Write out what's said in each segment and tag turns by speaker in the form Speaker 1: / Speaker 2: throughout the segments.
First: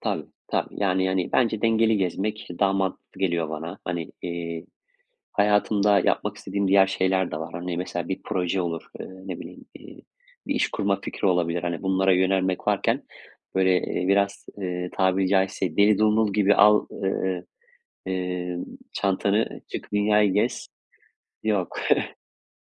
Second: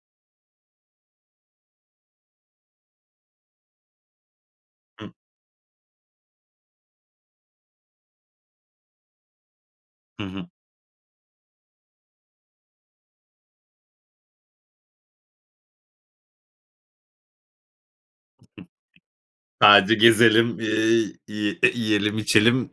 Speaker 1: Tabii, tabii yani, hani, bence dengeli gezmek daha mantıklı geliyor bana. Hani, eee,
Speaker 2: Hıh.
Speaker 1: hayatımda yapmak istediğim diğer şeyler de var. Hani, mesela bir proje olur, ııı, ne bileyim, iii,
Speaker 2: Hı hı.
Speaker 1: bir iş kurma fikri olabilir. Hani, bunlara yönelmek varken, böyle, eee, biraz, eee, tabiri caizse deli dumrul gibi al ııı,
Speaker 2: Hı hı.
Speaker 1: emm, çantanı çık
Speaker 2: Sadece
Speaker 1: dünyayı
Speaker 2: gezelim,
Speaker 1: gez.
Speaker 2: eee, yi
Speaker 1: Yok.
Speaker 2: yiyelim içelim.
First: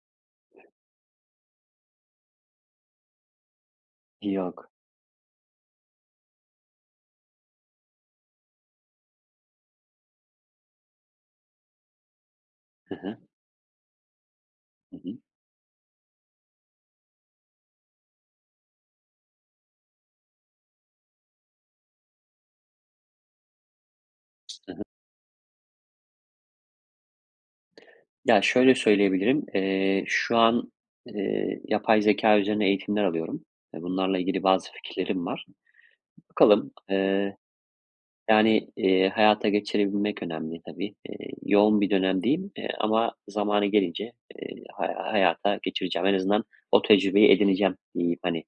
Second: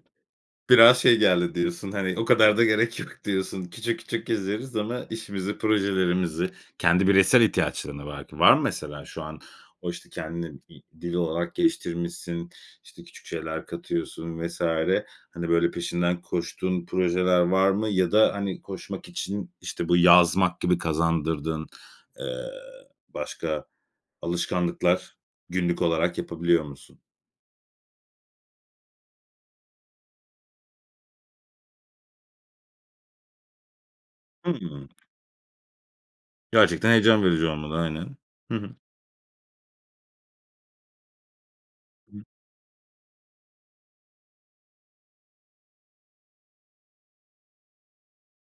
Speaker 2: Biraz şey geldi diyorsun hani, o kadar da gerek yok diyorsun. Küçük, küçük
Speaker 1: Yok.
Speaker 2: gezeriz ama işimizi, projelerimizi kendi bireysel ihtiyaçların da var ki, var mı mesela şu an? O, işte, kendini i dil olarak geliştirmişsin,
Speaker 1: Hı
Speaker 2: işte
Speaker 1: hı.
Speaker 2: küçük şeyler katıyorsun vs.
Speaker 1: Hı hı.
Speaker 2: Hani, böyle peşinden koştuğun projeler var mı, ya da hani koşmak için, işte, bu yazmak gibi kazandırdığın, eee, başka
Speaker 1: S hı hı.
Speaker 2: alışkanlıklar, günlük olarak yapabiliyor musun?
Speaker 1: Ya, şöyle söyleyebilirim, eee, şu an, eee, yapay zekâ üzerine eğitimler alıyorum ve bunlarla ilgili bazı
Speaker 2: Hımm.
Speaker 1: fikirlerim var. Bakalım,
Speaker 2: Gerçekten heyecan
Speaker 1: eee,
Speaker 2: verici olmalı aynen. Hı
Speaker 1: yani,
Speaker 2: hı.
Speaker 1: eee, hayata geçirebilmek önemli tabii. Eee, yoğun bir
Speaker 2: Hı.
Speaker 1: dönemdeyim, eee, ama zamanı gelince, eee, hay hayata geçireceğim. En azından o tecrübeyi edineceğim diyeyim, hani,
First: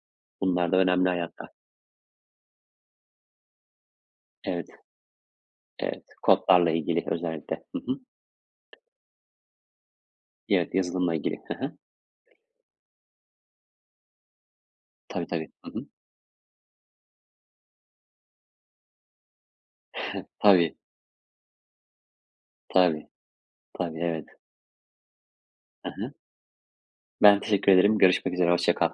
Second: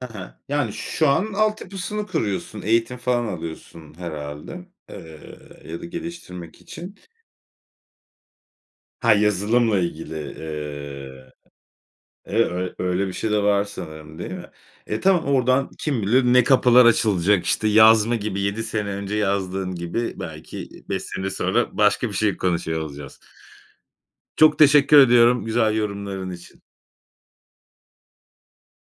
Speaker 2: Ha ha.
Speaker 1: bunlar
Speaker 2: Yani,
Speaker 1: da
Speaker 2: şu
Speaker 1: önemli
Speaker 2: an
Speaker 1: hayatta.
Speaker 2: altyapısını kuruyorsun, eğitim falan alıyorsun herhâlde,
Speaker 1: Evet.
Speaker 2: eee, ya da
Speaker 1: Evet.
Speaker 2: geliştirmek
Speaker 1: Kodlarla
Speaker 2: için.
Speaker 1: ilgili özellikle. Hı hı.
Speaker 2: Ha, yazılımla ilgili,
Speaker 1: Evet, yazılımla
Speaker 2: eee,
Speaker 1: ilgili. Hı hı.
Speaker 2: eve ö öyle bir şey de var sanırım değil mi? E, tamam,
Speaker 1: Tabii tabii.
Speaker 2: oradan
Speaker 1: Hı hı.
Speaker 2: kim bilir ne kapılar açılacak, işte, yazma gibi, 7 sene önce yazdığın gibi, belki
Speaker 1: Tabii.
Speaker 2: 5 sene sonra başka bir şey konuşuyor
Speaker 1: Tabii,
Speaker 2: olacağız.
Speaker 1: tabii, evet.
Speaker 2: Çok teşekkür ediyorum güzel
Speaker 1: Hı hı.
Speaker 2: yorumların için.
Speaker 1: Ben teşekkür ederim görüşmek üzere hoşça kal.